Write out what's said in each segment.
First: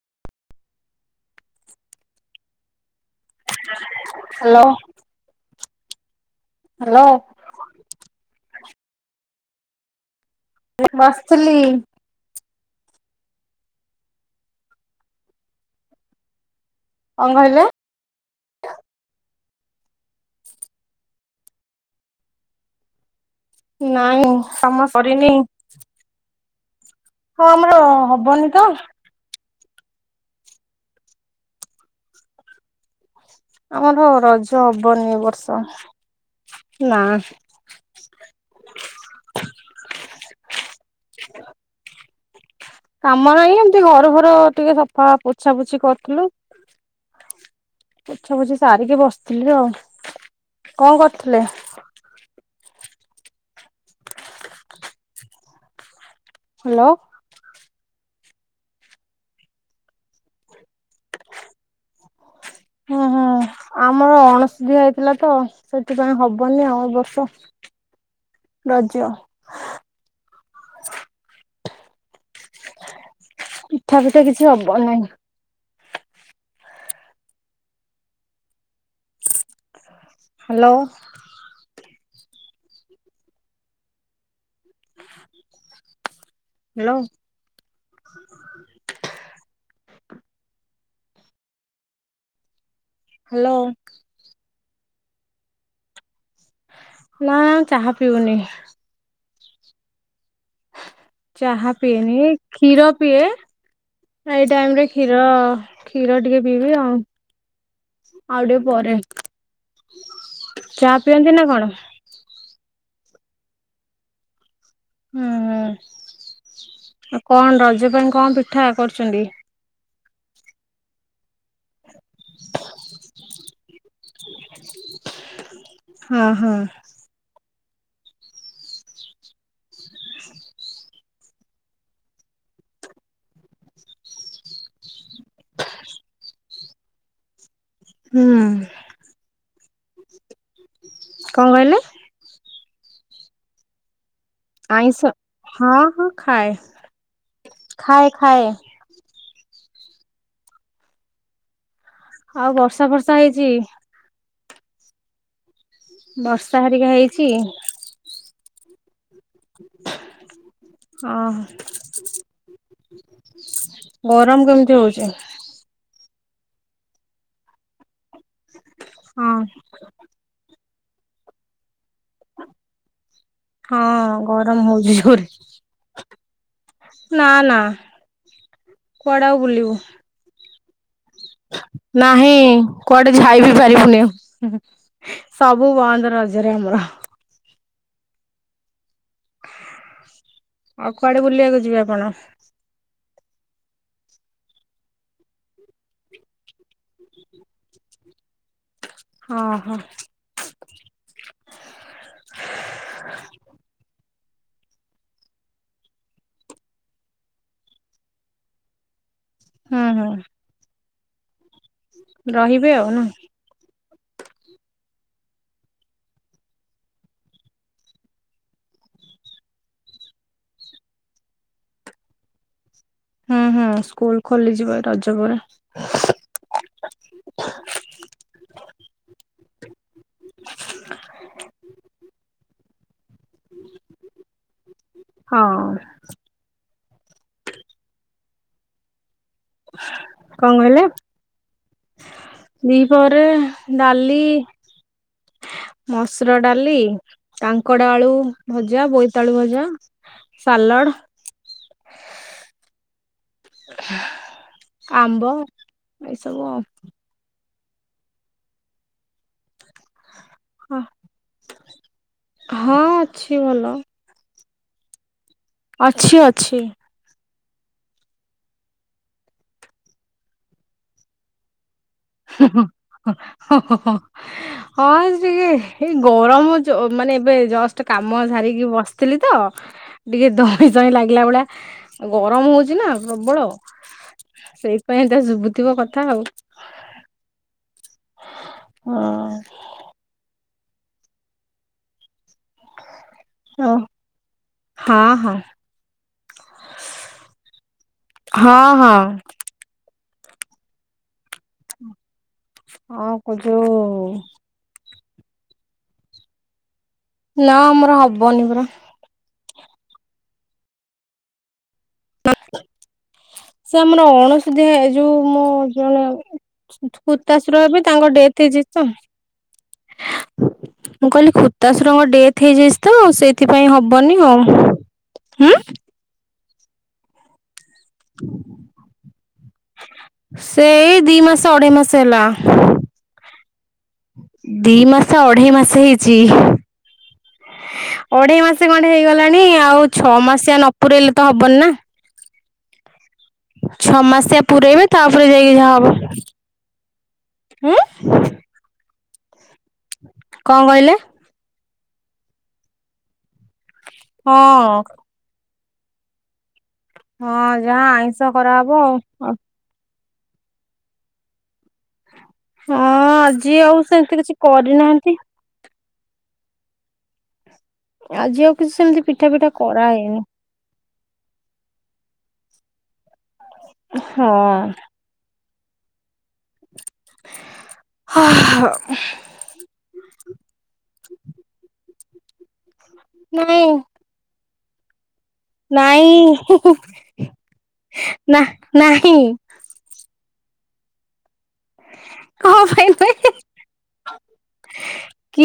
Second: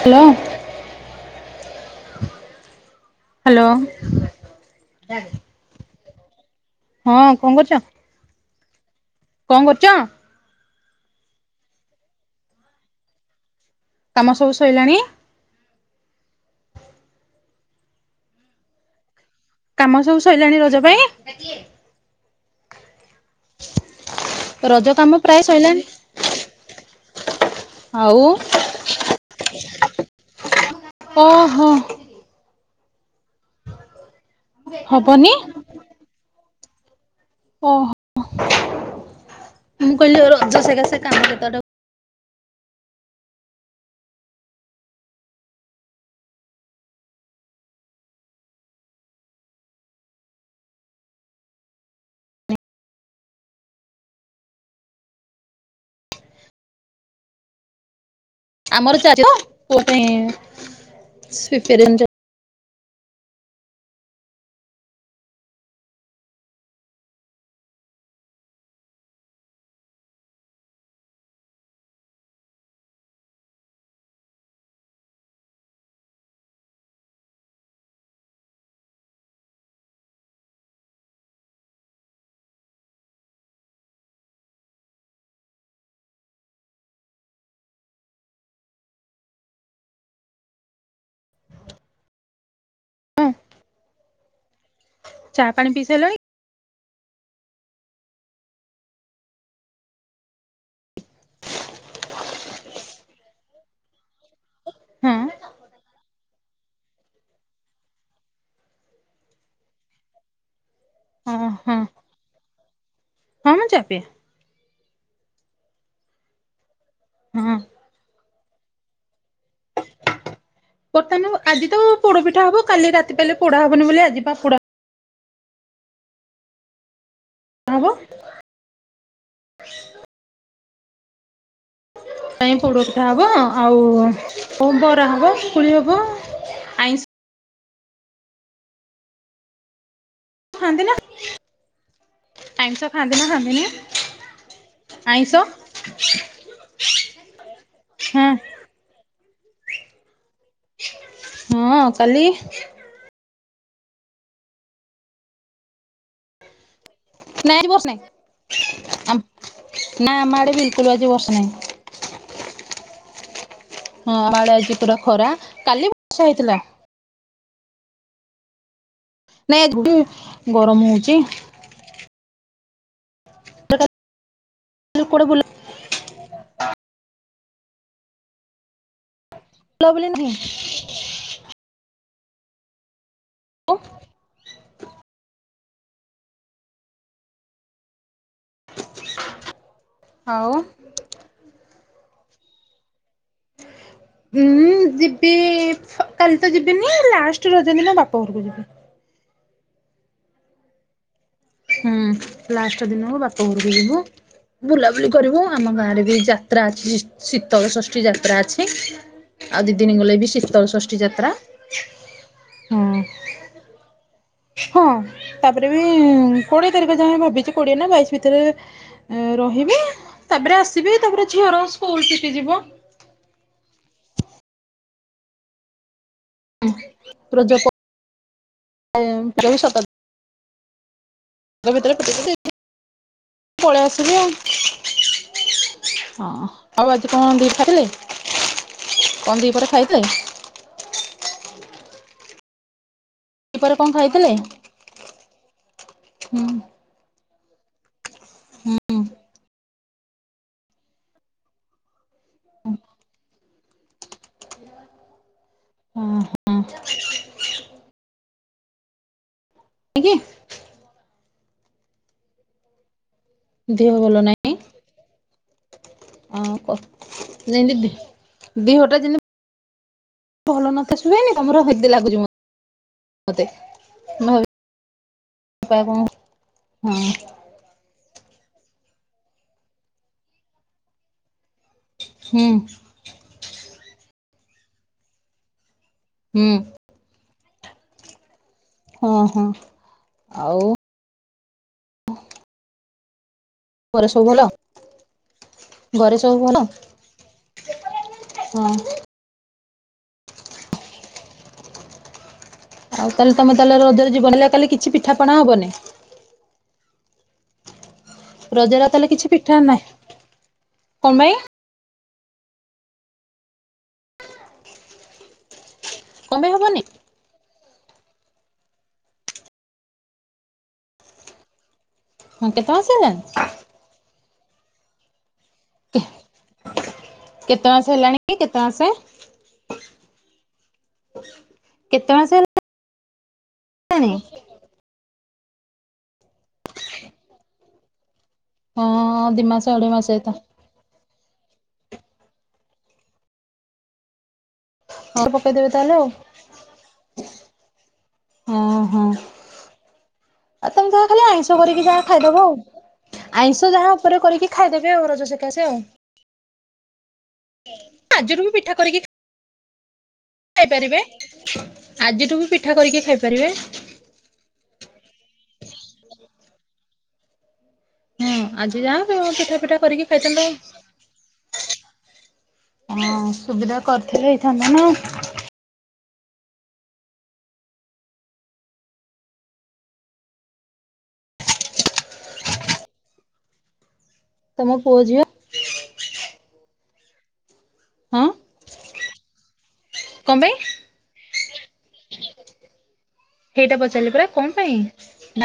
Hello hello hello hello ହଁ କଣ କରୁଛ? କଣ କରୁଚ? ଏ ବସିଥିଲି କାମ ସବୁ ସଇଲାଣି। କଣ କହିଲ? କାମ ସବୁ ସଇଲାଣି ରଜ ପାଇଁ ନାଁଇଁ କାମ ରଜ ସରିନି। ପ୍ରାୟ ସଇଲାଣି। ହଁ ଆମ୍ ଆଉ ଓହୋ ଆମର ରଜ ହବନି ଏ ବର୍ଷ ନା। ଓହୋ ମୁଁ କହିଲି ଏ ରଜ ସକେସେ କାମ କେତେବାଟ କାମ ନାହିଁ ଏମିତି ଘର ଫର ଟିକେ ସଫା ପୋଛା ପୋଛି କରିଥିଲୁ। ପୋଛା ପୋଛି ସାରିକି ବସିଥିଲି ଆଉ କଣ କରୁଥିଲେ। ହାଲୋ ଆମର ଚାରିଟି ପୁଅ ପାଇଁ [inaudible] ହୁଁ ହୁଁ ଆମର ଅଣଷୁଧିଆ ହେଇଥିଲା ତ ସେଥିପାଇଁ ହବନି ଆଉ ଏ ବର୍ଷ ରଜ ପିଠା ଫିଠା କିଛି ହବ ନି। ହାଲୋ ହ୍ୟାଲୋ [inaudible] ହ୍ଯାଲୋ ଚାହା ପାଣି ପିଇସାଇଲଣି? ନାଁ ଚାହା ପିଉନି। ଚାହା ପିଏନି କ୍ଷୀର ପିଏ। ଏଇ ଟାଇମ ରେ ହଁ କ୍ଷୀର କ୍ଷୀର ଟିକେ ପିଇବି ଆଉ ଆଉ ଟିକେ ପରେ ଚା ପିଅନ୍ତି ହଁ ନା କଣ? ହଁ। ହଁ ମୁଁ ଚାହା ପିଏ। ହୁଁ ଆ କଣ ହଁ। ରଜ ପାଇଁ କଣ ପିଠା କରୁଛନ୍ତି? ବର୍ତ୍ତାନୁ ଆଜି ତ ପୋଡ ପିଠା ହବ କାଲି ରାତି ପାଇଲେ ପୋଡା ହବନି ବୋଲି ଆଜି ପା ପୋଡା ହଁ ହଁ ହବ? କାଇଁ ପୋଡ଼ ପିଠା ହବ ଆଉ ଉ ବରା ହବ ପୁଳି ହବ ଆଇଁଷ ହୁଁ ଛନ୍ତି ନା? କଣ କହିଲେ? ଆଇଁଷ ଖାଆନ୍ତି ନା ଆଇଁଷ ହଁ ଖାଆନ୍ତି ହଁ ଖାଏ। ନି? ଆଇଁଷ ଖାଏ ଖାଏ। ହୁଁ ହଁ କାଲି ଆଉ ବର୍ଷା ଫର୍ଷା ହେଇଛି? ବର୍ଷା ହେରିକା ହେଇଚି ନାଇଁ ଆଜି ବର୍ଷ ନାହିଁ ଆମ ନାଇଁ ଆଡ଼େ ବିଲକୁଲ ଆଜି ଅହ ବର୍ଷନାହିଁ। [unintelligible] ହଁ ଆମ ଆଡେ କେମିତି ଆଜି ପୁରା ହଉଛି? ଖରା କାଲି ବର୍ଷା ହେଇଥିଲା। ହଁ ନାଇଁ ଏଗୁଠୁ ଗରମ ହଉଚ। ହଁ ଗରମ ହଉଛି କୁଆଡ଼େ ଜୋରେ ନା ନା କୁଆଡେ ଆଉ ବୁଲିବୁ। ବୁଲା ବୁଲି ନାହିଁ? ନାହିଁ କୁଆଡେ ଝାଇ ବିି ପାରିବୁନି ଆଉ। ହୁଁ ହୁଁ ସବୁ ବନ୍ଦ ରଜରେ ଆମର। ଆଉ କୁଆଡେ ବୁଲିବାକୁ ଯିବେ ଆପଣ? ହୁଁ ଯିବି ଅ କାଲି ତ ଯିବିନି ଲାଷ୍ଟ ରଜ ଦିନ ବାପା ଘରକୁ ଯିବି। ଅଁ ହଁ ହୁଁ ଲାଷ୍ଟ ଦିନକୁ ବାପା ଘରକୁ ଯିବୁ। ବୁଲାବୁଲି କରିବୁ ଆମ ଗାଁ ରେ ବି ଯାତ୍ରା ଅଛି ସିସ ଶୀତଳ ଷଷ୍ଠୀ ଯାତ୍ରା ଅଛି। ଆଉ ଦି ହୁଁ ଦିନି ଗଲେ ବି ହୁଁ ଶୀତଳ ଷଷ୍ଠୀ ଯାତ୍ରା। ରହିବେ ହଁ। ଆଉ ନୁହଁ? ହଁ ତାପରେ ବି କୋଡିଏ ତାରିଖ ଯାଏଁ ଭାବିଛି କୋଡିଏ ନା ବାଇଶି ଭିତରେ ଏ ରହିବି ତାପରେ ଆସିବି ତାପରେ ଝିଅର ସ୍କୁଲ ଶିକି ଯିବ। ହୁଁ -ହୁଁ ସ୍କୁଲ ଖୋଲିଯିବ ରଜ ପରେ। [unintelligible] [unintelligible] [unintelligible] ପଳେଇ ଆସିଲି ଆଉ। ହଁ ହଁ ଆଉ ଆଜି କଣ ଦି ଖାଇଥିଲେ, କଣ ଦିଇ ପରେ ଖାଇଥିଲେ? କଣ କହିଲେ, ଦି ପହରେ ଦିପହରେ କଣ ଡାଲି, ଖାଇଥିଲେ? ମସୁର ହୁଁ ଡାଲି, କାଙ୍କଡ ଆଳୁ ଭଜା ବୋଇତାଳୁ ଭଜା ସାଲଡ୍ [unintelligible] ଆମ୍ବ ହଁ ଏଇସବୁ ଆଉ। ଆଜ୍ଞା। ହଁ -ହଁ ଅଛି ଭଲ ଦେହ ଭଲ ନାଇଁ ଅଛି ଅଁ- ଅଛି କ ଯେମତି ଦେହଟା ଯେମତି ଭଲ ନଥାଶ୍ ଶୁଏନି ତମର ହେଦେ ଲାଗୁଛିିବ [unintelligible] ହଁ ଟିକେ ବାପା ଏଇ କଣ ଗରମ୍ ହଁ ଯ-ମାନେ ଏବେ ଜଷ୍ଟ୍ କାମ ସାରିକି ବସିଥିଲି ତ ଟିକେ ଧଇଁ ସଇଁ ଲାଗିଲା ଭଳିଆ ଗରମ ହୁଁ ହୋଉଚି ନା ପ୍ରବଳ ସେଇଥିପାଇଁ ଏମିତିଆ ଶୁଭୁଥିବ କଥା ଆଉ ହୁଁ ଓ ହଁ -ହଁ ଆଉ ହଁ ଘରେ ସବୁ ଭଲ, ହଁ ଘରେ ସବୁ ଭଲ? ହଁ -ହଁ [unintelligible] ଆଉ ହଁ କ ତାହେଲେ ତମେ ତାହେଲେ ଯୋଉ ରଜରେ ଯିବନି, କାଲି କିଛି ପିଠାପଣା ହବନି? ନା ଆମର ହବ୍ ରଜରେ ଆଉ ତାହେଲେ କିଛି ପିଠା ନାହିଁ, କଣ ପାଇଁ? ସେ ଆମର ଅଣଶୁଦ୍ଧିଆ ଏ ଯୋଉ ମୋ ଜଣେ କଣ ପାଇଁ ହବନି କୁର୍ତାଶୁର ହେବେ ତାଙ୍କ ଡେଥ୍ ହେଇଯାଇଛି ତ, ମୁଁ କହିଲି ଖୁ ଖୁତାଶୁରଙ୍କ ଡେଥ୍ ହଁ କେତେ ହେଇଯାଇଛି ମାସ ତ ହେଲାଣି ସେଇଥିପାଇଁ ହବନି ଆଉ ଉଁ କେତେ ମାସେ ହେଲାଣି କି, କେତେ ମାସେ? ସେଇ ଦି ମାସେ ଅଢେଇ ମାସେ କେତେ ହେଲା ମାସ ହେଲାଣି ଦି ମାସେ, ଅଢେଇ ମାସେ ହେଇଛି, ଅଢେଇ ମାସ୍ ସେ ଖଣ୍ଡେ ହଁ ହେଇଗଲାଣି ଦି ମାସ ଆଉ ଅଢେଇ ମାସ ଛଅ ହେଇଥା ମାସିଆ ନ ପୁରେଇଲେ ତ ହବନି ନା ଛଅ ମାସିଆ ପୁରେଇବେ ତାପରେ ହଁ ଯାଇକି ପକେଇଦେବେ ଯାହାହବ, ତାହେଲେ ଆଉ ଉଁ ହଁ- ହଁ କଣ ଆଉ ତମେ କହିଲେ? ତ ଯାହା ଖାଲି ଆଇଁଷ କରିକି ଯାହା ଖାଇଦବ ଆଉ ଆଇଁଷ ଯାହା ଉପରେ କରିକି ହଁ ଖାଇଦେବେ ଆଉ ରଜ ସକାଶେ ଆଉ। ହଁ ଯାହା ଆଇଁଷ ଆଜିଠୁ ବି ପିଠା କରାହବ କରିକି ଆଉ, ଆଉ ଖାଇପାରିବେ ଆଜିଠୁ ବି ପିଠା ହଁ କରିକି ଖାଇପାରିବେ। ଆଜି ଆଉ ସେମିତି କିଛି କରିନାହାନ୍ତି। ହଁ ଆଉ କିଛି ଆଜି ଯା ସେମିତି ପିଠା ପିଠା କରିକି କରାହେଇନି ଖାଇଥାନ୍ତ। ହଁ ସୁବିଧା କରିଥିଲେ ହେଇଥାନ୍ତା ହଁ। ନା [unintelligible] ନା ନା ମୁଁ ତମ ପୁଅ ଝିଅ ନାଇଁ ହଁ ନା ନାହିଁ। କଣ ପାଇଁ? କଣ ପାଇଁ ନୁହେଁ କି। ହେଇଟା ପଚାରିଲି ପରା କଣ ପାଇଁ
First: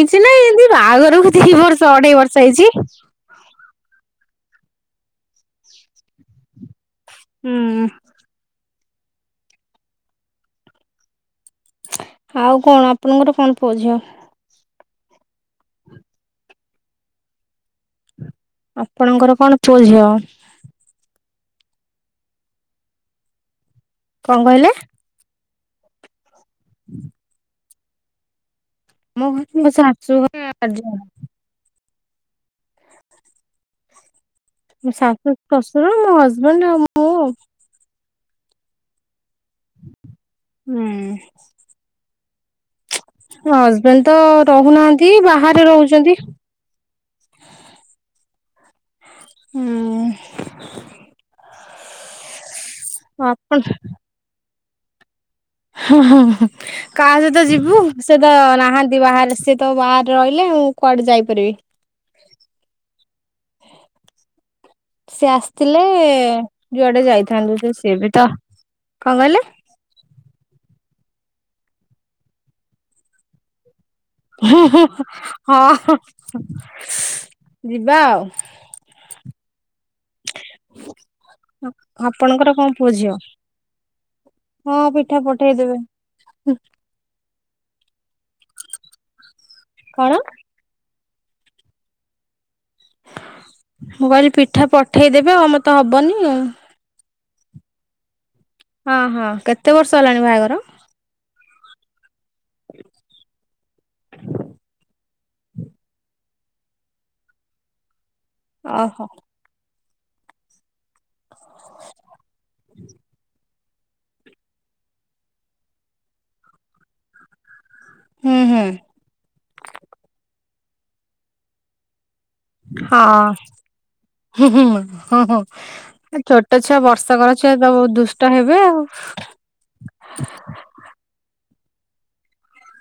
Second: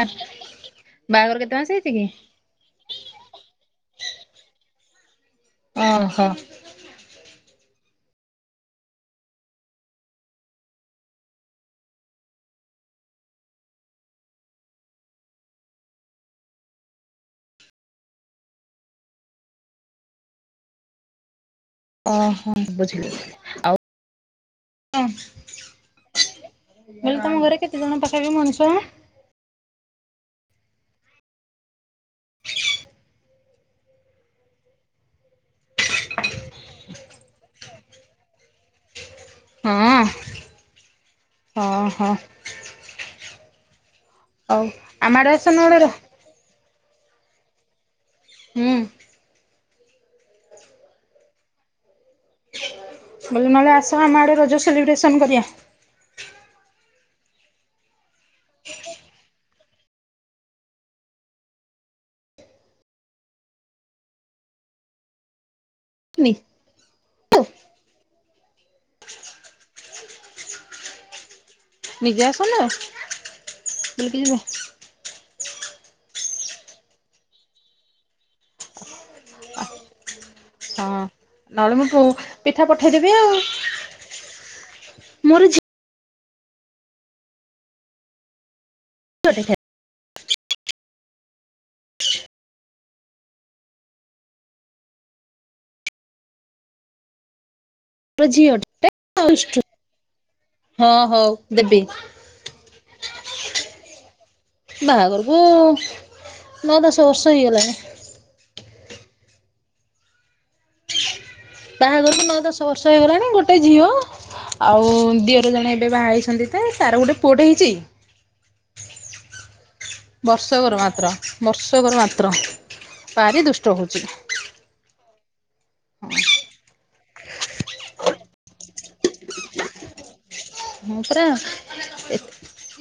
ନା ବାହାଘର କେତେ ମାସେ ହେଇଛି କି? ସେଇଛି। [inaudible] ଓହୋ। ହୁଁ। ଆଉ କଣ ଆପଣଙ୍କର କଣ ପୁଅ ଝିଅ? ଆପଣଙ୍କର କଣ ପୁଅ ଝିଅ? ଓହୋ ବୁଝିଲି ଆଉ। କଣ କହିଲେ? ହଁ ମୁଁ କହିଲି ତମଘରେ କେତେଜଣ ପାଖାପାଖି ମଣିଷ? ମୋ ଘରେ ମୋ ଶାଶୁଘରେ ଚାର ଜଣ। ମୋ ଶାଶୁ ଶ୍ୱଶୁର ମୋ ହଜବେଣ୍ଡ ଆଉ ମୁଁ ଆଉ। [inaudible] ହୁଁ ଓହୋ ହ ଜବେଣ୍ଡ ତ ହଉ ଆମ ରହୁନାହାନ୍ତି ଆଡେ ଆସୁନ ବାହାରେ ଗୋଟେ ରହୁଛନ୍ତି। ହୁଁ। ହୁଁ। ମୁଁ କହିଲି ଆପଣ ନହଲେ ଆସ ଆମଆଡ଼େ ରଜ ସେଲିବ୍ରେସନ କରିବା। ହଁ ହଁଁ ହଁ। କାହା ସହିତ ଯିବୁ ସେ ତ ନାହାନ୍ତି ବାହାରେ ସିଏ ତ ବାହାରେ ରହିଲେ ଆଉ ମୁଁ କୁଆଡେ ଯାଇପାରିବି। [inaudible] ସେ ଆସ୍ ଥିଲେ ନି ଯୁଆଡେ ଯାଇଥାନ୍ତୁ ତ ସିଏ ବି ତ କଣ କହିଲେ? ନିଜେ ଆସନ୍ତୁ? ହେ ହେ ହେ। ହଁ ହଁ ହଁ ଯିବା ଆଉ। ଆ ନହେଲେ ମୁଁ ଆପଣଙ୍କର ପିଠା କଣ ପୁଅ ପଠେଇଦେବି ଝିଅ? ଆଉ। ହଁ ପିଠା ମୋର ପଠେଇଦେବେ। [unintelligible] କଣ? ମୁଁ କହିଲି ପିଠା ପଠେଇଦେବେ ଆଉ ଆମର ତ ହବନି ଆ। ମୋ ଝିଅ ଟେ ହଁ ହଁ ଦୁଷ୍ଟ କେତେ ବର୍ଷ ହେଲାଣି ବାହାଘର? ହଁ ହଉ ଦେବି। ବାହାଘରୁକୁ। ନଅ ଦଶ ବର୍ଷ ହେଇଗଲାଣି। ଅହ। ବାହାଘରୁକୁ ନଅ ଦଶ ବର୍ଷ ହେଇଗଲାଣି ଗୋ ଗୋଟେ ଝିଅ ଆଉ ଦିଅର ଜଣେ ଏବେ ବାହା ହେଇଛନ୍ତି ତେ ତାର ଗୋଟେ ପୁଅଟେ ହେଇଚି। ହୁଁ ହୁଁ। ବର୍ଷକର ମାତ୍ର ବର୍ଷକର ମାତ୍ର ହଁ। ଭାରି ଦୁଷ୍ଟ ହଉଛି। ହୁଁ ହୁଁ ହଁ ହଁ। ଏ ଚଟାଛୁଆ ବର୍ଷକର ଛୁଆ ପା ବହୁ ଦୁଷ୍ଟ ହେବେ ଆଉ। ହଁ ପରା ଏ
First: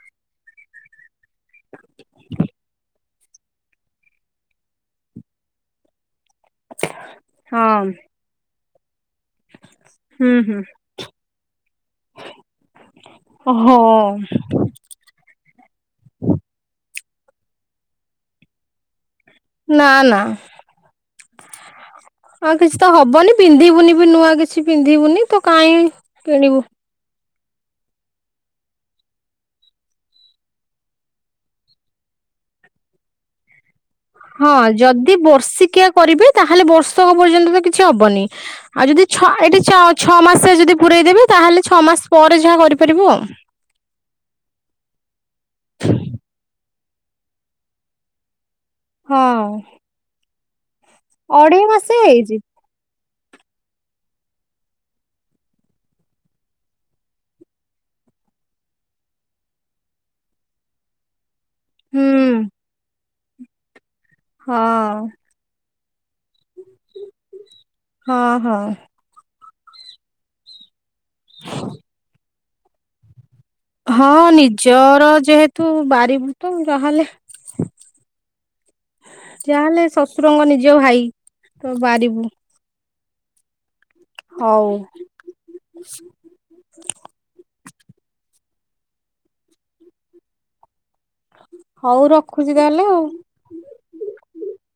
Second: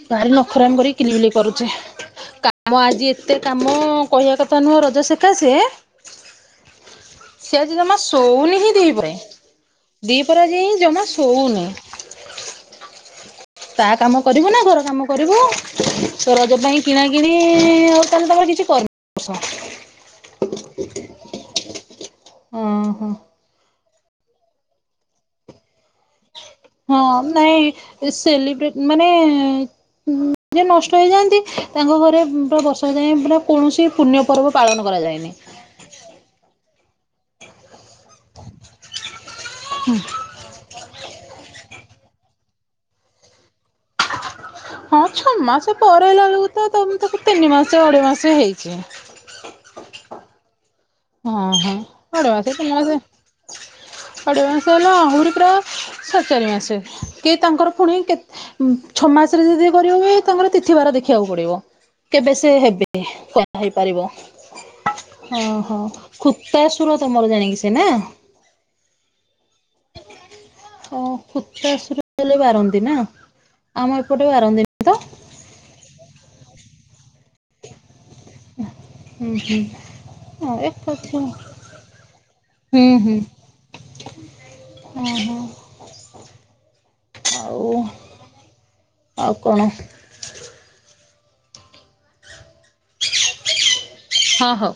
ଭାରି ନଖରାମି କରିକି କିଲି ବିଲି। କରୁଛେ କାମ ଆଜି ଏତେ କାମ କହିବା କଥା ନୁହଁ ରଜ ଶକାସେ ସେ ହଁ ଆଜି ଜମା ଶୋ ଶୋଉନି ହିଁ ଦିଇପହରେ। ହୁଁ ଦିଇପହରେ ହୁଁ। ଆଜିଏହି ଜମା ଶୋଉନି। ଓହୋ ତା କାମ କରିବୁ ନା ଘର କାମ କରିବୁ ତ ରଜ ପାଇଁ କିଣା କିିଣି ଆଉ ତାହେଲେ ତମର କିଛି କରିନ। ନା ନା ଆଉ କିଛି ତ ଓହୋ। ହବନି ପିନ୍ଧିବୁନି ବି ନୂଆ କିଛି ପିନ୍ଧିବୁନି ତ କାଇଁ କିଣିବୁ। ହଁ ନାଇଁ ସେଲିବ୍ରେଟ୍ ମାନେ ଯେ ନଷ୍ଟ ହେଇଯାଆନ୍ତି ତାଙ୍କ ଘରେ ପୁରା ବର୍ଷକ ଯାଏଁପୁରା କୌଣସି ପୁଣ୍ୟ ପର୍ବ ହଁ ପାଳନ ଯଦି କରାଯାଏନି। ବର୍ଷିକିଆ କରିବେ ତାହେଲେ ବର୍ଷକ ପର୍ଯ୍ୟନ୍ତ ତ କିଛି ହବନି ଆଉ ଯଦି ଛଅ ଏଠି ଛଅ ଛଅ ମାସ ସେ ଯଦି ପୁରେଇ ଦେବେ ତାହେଲେ ଛଅ ମାସ ପରେ ଯାହା କରିପାରିବ ଆଉ। ହଁ ଛଅ ମାସ ପରେ ହେଲା ବେଳକୁ ତ ତ ମୁ ତାକୁ ତିନି ମାସ ଅଢେଇ ମାସ ହେଇଚି। ହଁ। ହଁ ହଁ ମାସେ ଅଢେଇ ହେଇଛି। ମାସେ ତିନି ମାସେ ଅ଼ଢେଈ ମାସ ହେଲା ଆହୁରି ପୁରା ସାଢ଼େ ଚାରି ମାସେ କି ତାଙ୍କର ପୁଣି କେତେ ଉ ଛଅ ମାସରେ ଯଦି କରିବ ବି ତମର ତିଥିବାର ଦେଖିବାକୁ ପଡିବ। ହୁଁ କେବେ ସେ ହେବେ [inaudible] ହେଇପାରିବ। ହଁ। ଓହୋ ଖୁତାସୁର ତମର ଜାଣିକି ସେ ନା? ହଁ ହଁ। ଓ ଖୁତାସୁର ହେଲେ ବାରନ୍ତି ନା? ଆମ ହଁ ଏପଟେ ବାରନ୍ତିନି ତ ନିଜର ଯେହେତୁ ବାରିବୁ ତ ଯାହେଲେ। ହୁଁ ହୁଁ ଯାହାହେଲେ ଶଶୁରଙ୍କ ହଁ ନିଜ ଭାଇ ଏକାଠି ତ ବାରିବୁ। ହୁଁ ହୁଁ ହଉ ହଁ ହଁ। ଆଉ ଆଉ କଣ? ହଉ ରଖୁଚି ତାହେଲେ ଆଉ। ହଁ ହଉ।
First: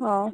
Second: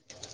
ହଉ।